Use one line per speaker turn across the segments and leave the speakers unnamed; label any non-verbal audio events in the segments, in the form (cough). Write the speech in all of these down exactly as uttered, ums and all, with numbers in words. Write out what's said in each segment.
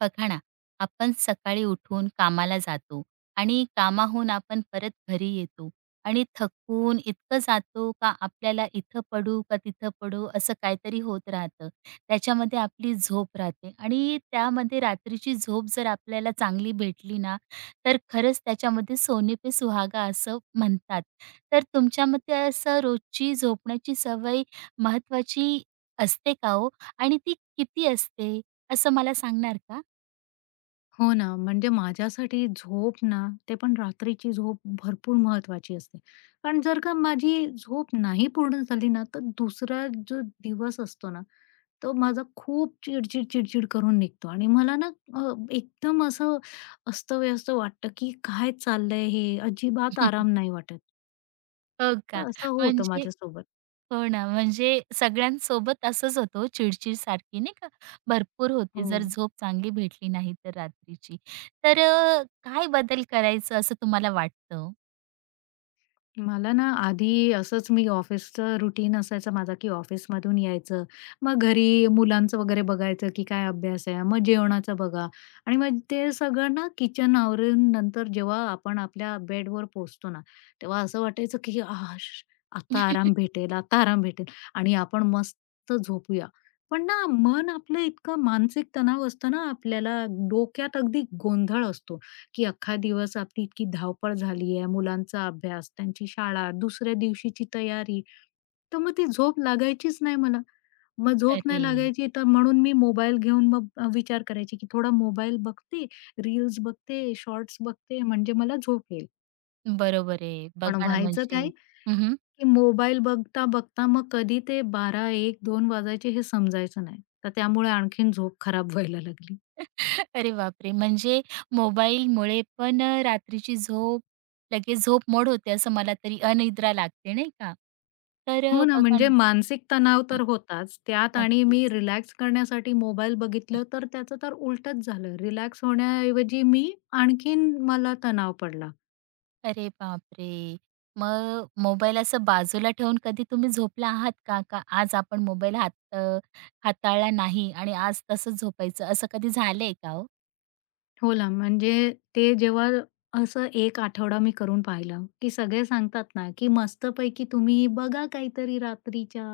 बघा ना. आपण सकाळी उठून कामाला जातो आणि कामाहून आपण परत घरी येतो आणि थकून इतकं जातो का आपल्याला इथं पडू का तिथं पडू असं काहीतरी होत राहतं. त्याच्यामध्ये आपली झोप राहते आणि त्यामध्ये रात्रीची झोप जर आपल्याला चांगली भेटली ना, तर खरंच त्याच्यामध्ये सोने पे सुहागा असं म्हणतात. तर तुमच्या मते असं रोजची झोपण्याची सवय महत्वाची असते का हो? आणि ती किती असते, असं मला सांगणार का?
हो ना, म्हणजे माझ्यासाठी झोप ना, ते पण रात्रीची झोप भरपूर महत्त्वाची असते. कारण जर का माझी झोप नाही पूर्ण झाली ना, तर दुसरा जो दिवस असतो ना, तो माझा खूप चिडचिड, चिडचिड करून निघतो आणि मला ना अ, एकदम असं अस्तव्यस्त वाटतं, की काय चाललंय हे? अजिबात आराम नाही वाटत.
हो का?
तर असं होतं
म्हणजे
माझ्यासोबत.
हो ना, म्हणजे सगळ्यांसोबत असंच होतं हो, चिडचिड सारखी नाही का, भरपूर होते
हो.
जर झोप चांगली भेटली नाही तर रात्रीची. तर अ, काय बदल करायचं असं तुम्हाला वाटतं?
मला ना आधी असंच मी ऑफिसचं रुटीन असायचं माझा, की ऑफिसमधून यायचं. मग घरी मुलांचं वगैरे बघायचं, की काय अभ्यास आहे. मग जेवणाचं बघा आणि मग ते सगळं ना किचन आवरून नंतर जेव्हा आपण आपल्या बेडवर पोहोचतो ना, तेव्हा असं वाटायचं, की "आश! आता आराम भेटेल, आता आराम भेटेल आणि आपण मस्त झोपूया." पण ना मन आपलं इतकं मानसिक तणाव असतं ना आपल्याला, डोक्यात अगदी गोंधळ असतो. की अख्खा दिवस आपली इतकी धावपळ झाली आहे, मुलांचा अभ्यास, त्यांची शाळा, दुसऱ्या दिवशीची तयारी. तर मग ती झोप लागायचीच नाही मला. मग झोप
अरे!
नाही लागायची तर म्हणून मी मोबाईल घेऊन मग अ, विचार करायची की थोडा मोबाईल बघते, रील्स बघते, शॉर्ट्स बघते म्हणजे मला झोप येईल.
बरोबर आहे.
पण
बघा ना
व्हायचं
म्हणजे
काय
हं, (laughs)
की मोबाईल बघता-बघता मग कधी ते बारा, एक, दोन वाजायचे हे समजायचं नाही. तर त्यामुळे आणखीन झोप खराब (laughs) व्हायला लागली.
अरे बापरे! म्हणजे मोबाईलमुळे पण अ, रात्रीची झोप लगेच झोप मोड होते असं मला तरी अनिद्रा लागते नाही का? तर अ,
हो ना,
बघा
म्हणजे
ना.
मानसिक तणाव तर होताच. त्यात आणि मी
नक्कीच.
रिलॅक्स करण्यासाठी मोबाईल बघितलं, तर त्याचं तर उलटंच झालं. रिलॅक्स होण्याऐवजी मी आणखीन मला तणाव पडला.
अरे बापरे! मग मोबाईल असं बाजूला ठेवून कधी तुम्ही झोपला आहात का? का आज आपण मोबाईल हात अ, हाताळला नाही आणि आज तसंच झोपायचं असं कधी झालंय का हो?
हो ना, म्हणजे ते जेव्हा असं एक आठवडा मी करून पाहिलं, की सगळे सांगतात ना, की मस्तपैकी तुम्ही बघा काहीतरी रात्रीच्या,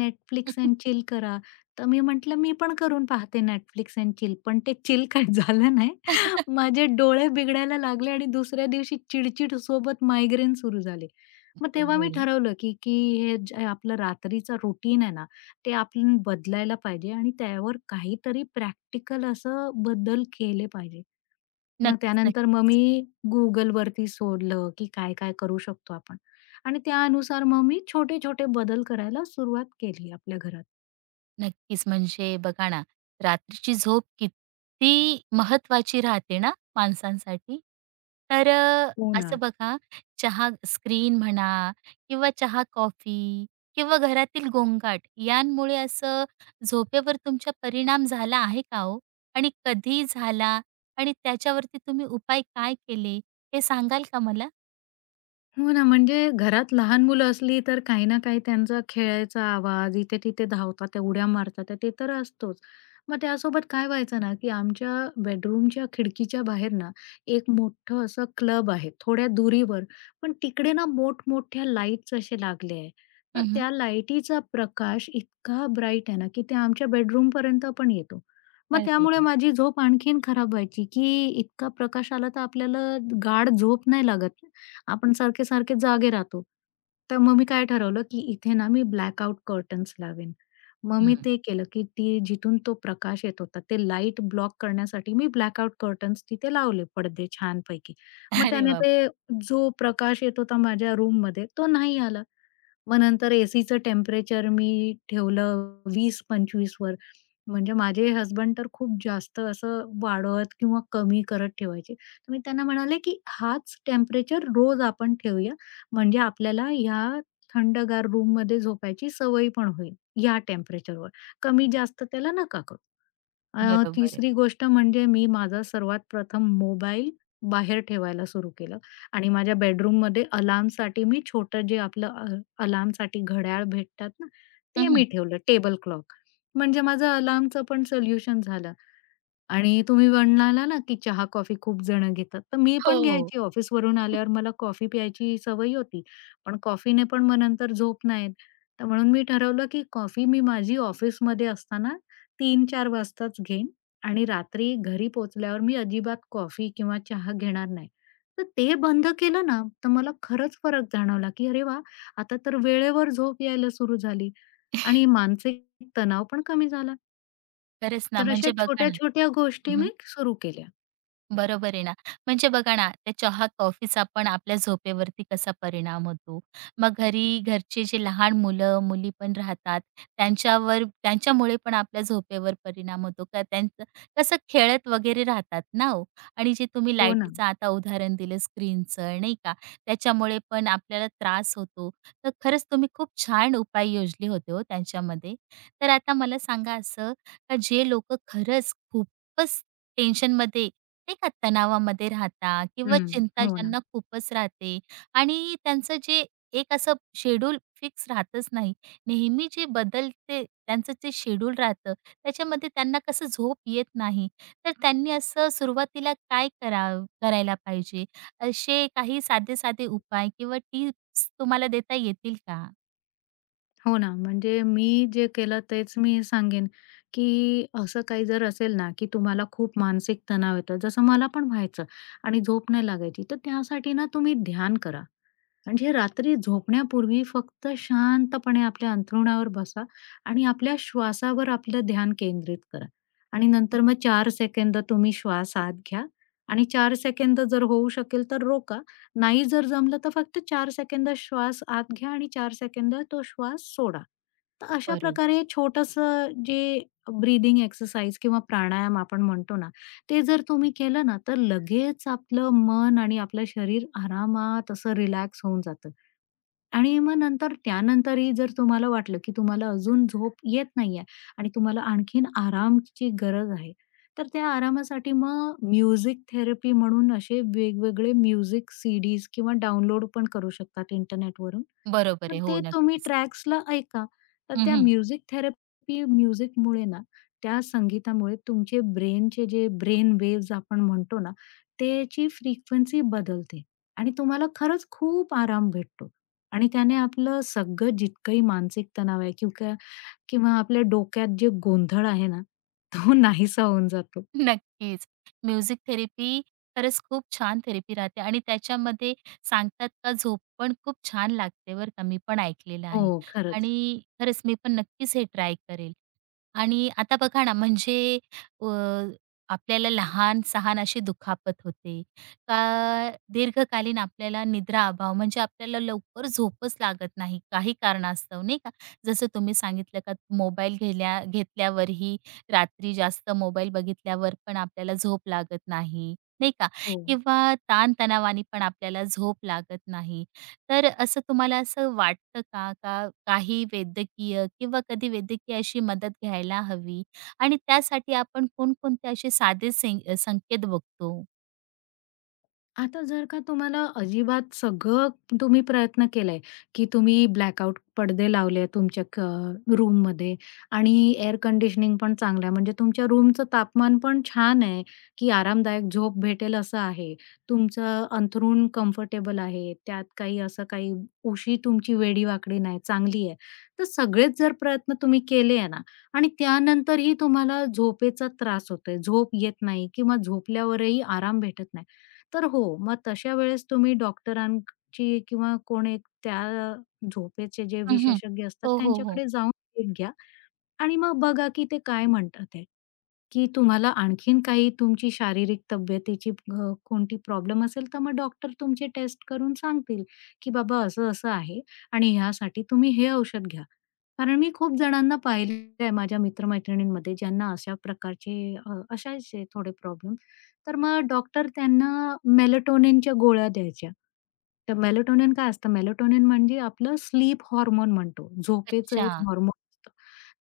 Netflix एंड चिल करा. तर मी म्हटलं, "मी पण करून पाहते Netflix एंड चिल." पण ते चिल काय (laughs) झालं नाही.
(laughs)
माझे डोळे बिघडायला लागले आणि दुसऱ्या दिवशी चिडचिड सोबत मायग्रेन सुरू झाले. मग तेव्हा मी
बरोबर आहे.
ठरवलं, की की हे जे आपलं रात्रीचं रुटीन आहे ना, ते आपण बदलायला पाहिजे आणि त्यावर काहीतरी प्रॅक्टिकल असं बदल केले पाहिजे. मग
नक्कीच,
त्यानंतर मग मी
नक्कीच.
Googleवरती शोधलं, की काय-काय करू शकतो आपण आणि त्यानुसार मग मी छोटे-छोटे बदल करायला सुरुवात केली आपल्या घरात.
नक्कीच. म्हणजे बघा ना, रात्रीची झोप किती महत्वाची राहते ना माणसांसाठी. तर अ,
हो ना.
असं बघा, चहा स्क्रीन म्हणा किंवा चहा, कॉफी किंवा घरातील गोंगाट यांमुळे असं झोपेवर तुमचा परिणाम झाला आहे का हो? आणि कधी झाला आणि त्याच्यावरती तुम्ही उपाय काय केले, हे सांगाल का मला?
हो ना, म्हणजे घरात लहान मुलं असली तर काही ना काही त्यांचा खेळायचा आवाज, इथे-तिथे धावतात, उड्या मारतात, ते तर असतोच. मग त्यासोबत काय व्हायचं ना, की आमच्या बेडरूमच्या खिडकीच्या बाहेर ना, एक मोठं असं क्लब आहे थोड्या दुरीवर. पण तिकडे ना मोठमोठ्या लाईट्स असे लागले आहे. तर
हं,
त्या लाईटीचा प्रकाश इतका ब्राईट आहे ना, की ते आमच्या बेडरूमपर्यंत पण येतो. मग
अरे!
त्यामुळे माझी झोप आणखीन खराब व्हायची, की इतका प्रकाश आला तर आपल्याला गाढ झोप नाही लागत. आपण सारखे-सारखे जागे राहतो. तर मग मी काय ठरवलं, की इथे ना मी ब्लॅकआउट कर्टन्स लावेन. मग मी
हं.
ते केलं, की ती जिथून तो प्रकाश येत होता, ते लाईट ब्लॉक करण्यासाठी मी ब्लॅकआउट कर्टन्स तिथे लावले पडदे छानपैकी. मग
(laughs) अरे
त्याने
वाह!
ते जो प्रकाश येत होता माझ्या रूममध्ये तो नाही आला. मग नंतर एसीचं टेम्परेचर मी ठेवलं वीस ते पंचवीस वर. म्हणजे माझे हसबंड तर खूप जास्त असं वाढवत किंवा कमी करत ठेवायचे. तर मी त्यांना म्हणाले, की हाच टेम्परेचर रोज आपण ठेवूया. म्हणजे आपल्याला ह्या थंडगार रूम रूममध्ये झोपायची सवय पण होईल, ह्या टेम्परेचरवर. कमी जास्त त्याला नका करू. अ,
बरोबर आहे.
तिसरी गोष्ट म्हणजे मी माझा सर्वात प्रथम मोबाईल बाहेर ठेवायला सुरू केलं आणि माझ्या बेडरूममध्ये अलार्मसाठी मी छोटं जे आपलं अ, अलार्मसाठी घड्याळ भेटतात ना, ते
हं,
मी ठेवलं टेबल क्लॉक. म्हणजे माझं अलार्मचं पण सोल्युशन झालं आणि तुम्ही म्हणाला ना, की चहा-कॉफी खूप जण घेतात. तर मी पण
हो.
घ्यायची ऑफिसवरून आल्यावर मला कॉफी प्यायची सवय होती. पण कॉफीने पण मग नंतर झोप नाही येत. तर म्हणून मी ठरवलं, की कॉफी मी माझी ऑफिसमध्ये असताना तीन ते चार वाजताच घेईन आणि रात्री घरी पोहोचल्यावर मी अजिबात कॉफी किंवा चहा घेणार नाही. तर ते बंद केलं ना, तर मला खरंच फरक जाणवला, की अरे वाह! आता तर वेळेवर झोप यायला सुरू झाली आणि मानसिक तणाव पण कमी झाला.
खरंच ना,
तर अशा
म्हणजे बघा ना
छोट्या-छोट्या गोष्टी
हं,
मी सुरू केल्या.
बरोबर आहे ना. म्हणजे बघा ना, त्या चहा-कॉफीचा पण आपल्या झोपेवरती कसा परिणाम होतो. मग घरी घरचे जे लहान मुलं-मुली पण राहतात, त्यांच्यावर त्यांच्यामुळे पण आपल्या झोपेवर परिणाम होतो का? त्यांचं कसं खेळत वगैरे राहतात ना हो. आणि जे तुम्ही
हो ना.
लाईटीचं आता उदाहरण दिलं स्क्रीनचं नाही का, त्याच्यामुळे पण आपल्याला त्रास होतो. तर खरंच तुम्ही खूप छान उपाय योजले होते हो त्यांच्यामध्ये. तर आता मला सांगा असं, का जे लोकं खरंच खूपच टेन्शनमध्ये नाही का तणावामध्ये राहता किंवा
हं.
चिंता
हो ना.
ज्यांना खूपच राहते आणि त्यांचं जे एक असं शेड्यूल फिक्स राहतच नाही. नेहमी जे बदलते त्यांचं जे शेड्यूल राहतं त्याच्यामध्ये त्यांना कसं झोप येत नाही. तर त्यांनी असं सुरुवातीला काय कराव करायला पाहिजे? असे काही साधे-साधे उपाय किंवा टिप्स तुम्हाला देता येतील का?
हो ना. म्हणजे मी जे केलं तेच मी सांगेन, की असं काही जर असेल ना, की तुम्हाला खूप मानसिक तणाव येतो, जसं मला पण व्हायचं आणि झोप नाही लागायची, तर त्यासाठी ना तुम्ही ध्यान करा. म्हणजे रात्री झोपण्यापूर्वी फक्त शांतपणे आपल्या अंथरुणावर बसा आणि आपल्या श्वासावर आपलं ध्यान केंद्रित करा आणि नंतर मग चार सेकंद तुम्ही श्वास आत घ्या आणि चार सेकंद जर होऊ शकेल तर रोका. नाही जर जमलं तर फक्त चार सेकंद श्वास आत घ्या आणि चार सेकंद तो श्वास सोडा. तर अशा
बरोबर.
प्रकारे छोटंसं जे ब्रीदिंग एक्सरसाइज किंवा प्राणायाम आपण म्हणतो ना, ते जर तुम्ही केलं ना, तर लगेच आपलं मन आणि आपलं शरीर आरामात असं रिलॅक्स होऊन जातं. आणि मग नंतर त्यानंतरही जर तुम्हाला वाटलं, की तुम्हाला अजून झोप येत नाहीये आणि तुम्हाला आणखीन आरामची गरज आहे, तर त्या आरामासाठी मग म्युझिक थेरपी म्हणून असे वेगवेगळे म्युझिक सीडीज किंवा डाउनलोड पण करू शकतात इंटरनेटवरून.
बरोबर आहे.
तर
हो,
ते तुम्ही
नक्कीच.
ट्रॅक्सला ऐका. तर त्या म्युझिक थेरपी म्युझिकमुळे ना, त्या संगीतामुळे तुमचे ब्रेनचे जे ब्रेन वेव्हज आपण म्हणतो ना, त्याची फ्रिक्वेन्सी बदलते आणि तुम्हाला खरंच खूप आराम भेटतो. आणि त्याने आपलं सगळं जितकंही मानसिक तणाव आहे किंवा किंवा आपल्या डोक्यात जे गोंधळ आहे ना, तो (laughs) नाहीसा होऊन जातो.
नक्कीच. म्युझिक थेरपी खरंच खूप छान थेरपी राहते आणि त्याच्यामध्ये सांगतात का झोप पण खूप छान लागते बरं का. मी पण ऐकलेलं
हो,
आहे
खरंच.
आणि खरंच मी पण नक्कीच हे ट्राय करेल. आणि आता बघा ना म्हणजे अ, आपल्याला लहान-सहान अशी दुखापत होते का दीर्घकालीन आपल्याला निद्रा अभाव म्हणजे आपल्याला लवकर झोपच लागत नाही काही कारणास्तव नाही का. जसं तुम्ही सांगितलं का मोबाईल घेल्या घेतल्यावरही रात्री जास्त मोबाईल बघितल्यावर पण आपल्याला झोप लागत नाही, नाही का?
हो.
किंवा ताणतणावाने पण आपल्याला झोप लागत नाही. तर असं तुम्हाला असं वाटतं का, का काही वैद्यकीय किंवा कधी वैद्यकीय अशी मदत घ्यायला हवी आणि त्यासाठी आपण कोणकोणते असे साधे सें संकेत बघतो?
आता जर का तुम्हाला अजिबात सगळं तुम्ही प्रयत्न केलाय, की तुम्ही ब्लॅकआउट पडदे लावले तुमच्या क रूममध्ये आणि एअर कंडिशनिंग पण चांगलं आहे, म्हणजे तुमच्या रूमचं तापमान पण छान आहे, की आरामदायक झोप भेटेल असं आहे. तुमचं अंथरूण कम्फर्टेबल आहे, त्यात काही असं काही उशी तुमची वेडी-वाकडी नाही, चांगली आहे. तर सगळेच जर प्रयत्न तुम्ही केले आहे ना आणि त्यानंतरही तुम्हाला झोपेचा त्रास होतोय, झोप येत नाही किंवा झोपल्यावरही आराम भेटत नाही. तर हो, मग तशा वेळेस तुम्ही डॉक्टरांची किंवा कोण एक त्या झोपेचे जे
हं,
विशेषज्ञ असतात
हो, हो, हो.
त्यांच्याकडे जाऊन भेट घ्या. आणि मग बघा की ते काय म्हणतात ते, की तुम्हाला आणखीन काही तुमची शारीरिक तब्येतीची अ, कोणती प्रॉब्लेम असेल, तर मग डॉक्टर तुमची टेस्ट करून सांगतील, की बाबा असं-असं आहे आणि ह्यासाठी तुम्ही हे औषध घ्या. कारण मी खूप जणांना पाहिलेलं आहे माझ्या मित्र ज्यांना अशा प्रकारचे अ, असायचे थोडे प्रॉब्लेम. तर मग डॉक्टर त्यांना मेलाटोनिनच्या गोळ्या द्यायच्या. तर मेलाटोनिन काय असतं? मेलाटोनिन म्हणजे आपलं स्लीप हॉर्मोन म्हणतो. झोपेचं
अच्छा.
एक हॉर्मोन.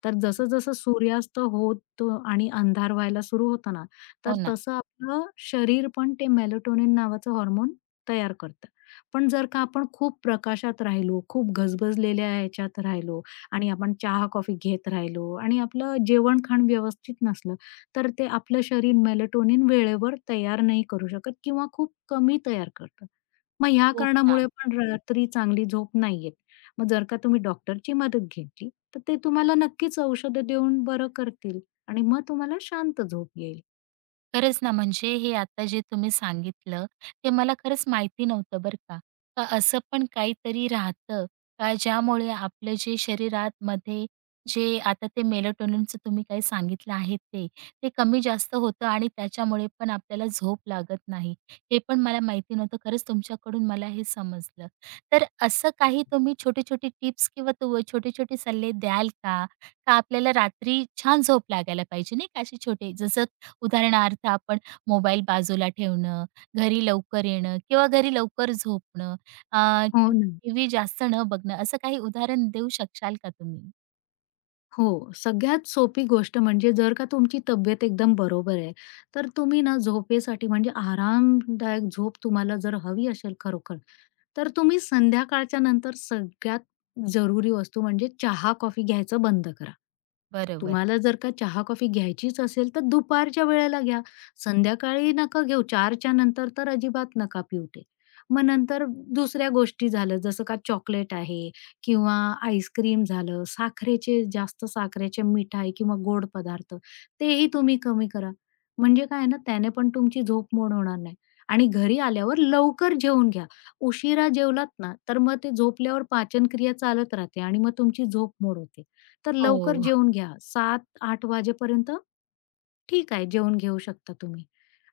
तर जसं-जसं सूर्यास्त होतो आणि अंधार व्हायला सुरू होतो ना, तर
हो ना.
तसं आपलं शरीर पण ते मेलाटोनिन नावाचं हार्मोन तयार करतं. पण जर का आपण खूप प्रकाशात राहिलो, खूप गजबजलेल्या ह्याच्यात राहिलो आणि आपण चहा-कॉफी घेत राहिलो आणि आपलं जेवण-खाण व्यवस्थित नसलं, तर ते आपलं शरीर मेलाटोनिन वेळेवर तयार नाही करू शकत किंवा खूप कमी तयार करतं. मग ह्या
हो का?
कारणामुळे पण रात्री चांगली झोप नाही येत. मग जर का तुम्ही डॉक्टरची मदत घेतली, तर ते तुम्हाला नक्कीच औषधं देऊन बरं करतील आणि मग तुम्हाला शांत झोप येईल.
खरंच ना, म्हणजे हे आता जे तुम्ही सांगितलं, ते मला खरंच माहिती नव्हतं बरं का. का असं पण काहीतरी राहतं का ज्यामुळे आपलं जे शरीरामध्ये जे आता ते मेलाटोनिनचं तुम्ही काही सांगितलं आहे ते, ते कमी जास्त होतं आणि त्याच्यामुळे पण आपल्याला झोप लागत नाही. हे पण मला माहिती नव्हतं. खरंच तुमच्याकडून मला हे समजलं. तर असं काही तुम्ही छोटे-छोटे टिप्स किंवा तू छोटे-छोटे सल्ले द्याल का? का आपल्याला रात्री छान झोप लागायला पाहिजे नाही का, असे छोटे जसं उदाहरणार्थ आपण मोबाईल बाजूला ठेवणं, घरी लवकर येणं किंवा घरी लवकर झोपणं अ,
हो ना.
टीव्ही जास्त न बघणं, असं काही उदाहरण देऊ शकाल का तुम्ही?
हो, सगळ्यात सोपी गोष्ट म्हणजे जर का तुमची तब्येत एकदम बरोबर आहे, तर तुम्ही ना झोपेसाठी म्हणजे आरामदायक झोप तुम्हाला जर हवी असेल खरोखर, तर तुम्ही संध्याकाळच्या नंतर सगळ्यात जरुरी वस्तू म्हणजे चहा, कॉफी घ्यायचं बंद करा.
बरोबर.
तुम्हाला जर का चहा, कॉफी घ्यायचीच असेल, तर दुपारच्या वेळेला घ्या. संध्याकाळी नका घेऊ. चारच्या नंतर तर अजिबात नका पिऊ ते. मग नंतर दुसऱ्या गोष्टी झाल्या, जसं का चॉकलेट आहे किंवा आईस्क्रीम झालं, साखरेचे जास्त साखरेचे मिठाई किंवा गोड पदार्थ, तेही तुम्ही कमी करा. म्हणजे काय आहे ना, त्याने पण तुमची झोप मोड होणार नाही आणि घरी आल्यावर लवकर जेवून घ्या. उशिरा जेवलात ना, तर मग ते झोपल्यावर पाचनक्रिया चालत राहते आणि मग तुमची झोप मोड होते. तर लवकर
हो,
जेवून घ्या. सात-आठ वाजेपर्यंत ठीक आहे, जेवून घेऊ शकता तुम्ही.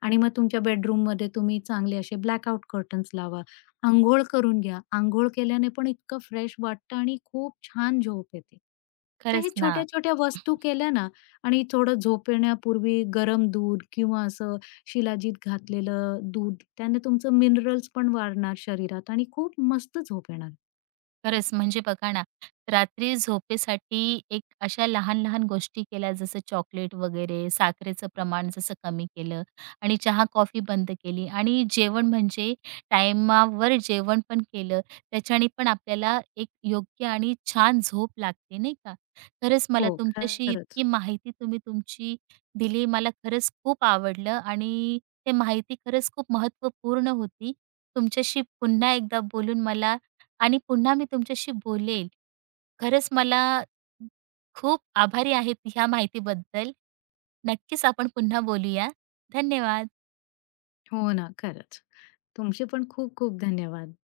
आणि मग तुमच्या बेडरूममध्ये तुम्ही चांगले असे ब्लॅकआउट कर्टन्स लावा. अंघोळ करून घ्या. अंघोळ केल्याने पण इतकं फ्रेश वाटतं आणि खूप छान झोप येते. तर
खरंच
हे
ना.
छोट्या-छोट्या वस्तू केल्या ना आणि थोडं झोपण्यापूर्वी गरम दूध किंवा असं शिलाजीत घातलेलं दूध, त्याने तुमचं मिनरल्स पण वाढणार शरीरात आणि खूप मस्त झोप येणार.
खरंच म्हणजे बघा ना, रात्री झोपेसाठी एक अशा लहान-लहान गोष्टी केल्या जसं चॉकलेट वगैरे, साखरेचं प्रमाण जसं कमी केलं आणि चहा-कॉफी बंद केली आणि जेवण म्हणजे टाईमावर जेवण पण केलं. त्याच्याने पण आपल्याला एक योग्य आणि छान झोप लागते नाही का? खरंच मला
हो,
तुमच्याशी
खरंच.
इतकी माहिती तुम्ही तुमची दिली मला खरंच खूप आवडलं आणि ते माहिती खरंच खूप महत्त्वपूर्ण होती. तुमच्याशी पुन्हा एकदा बोलून मला आणि पुन्हा मी तुमच्याशी बोलेल. खरंच मला खूप आभारी आहेत ह्या माहितीबद्दल. नक्कीच आपण पुन्हा बोलूया. धन्यवाद.
हो ना, खरंच. तुमचे पण खूप खूप धन्यवाद.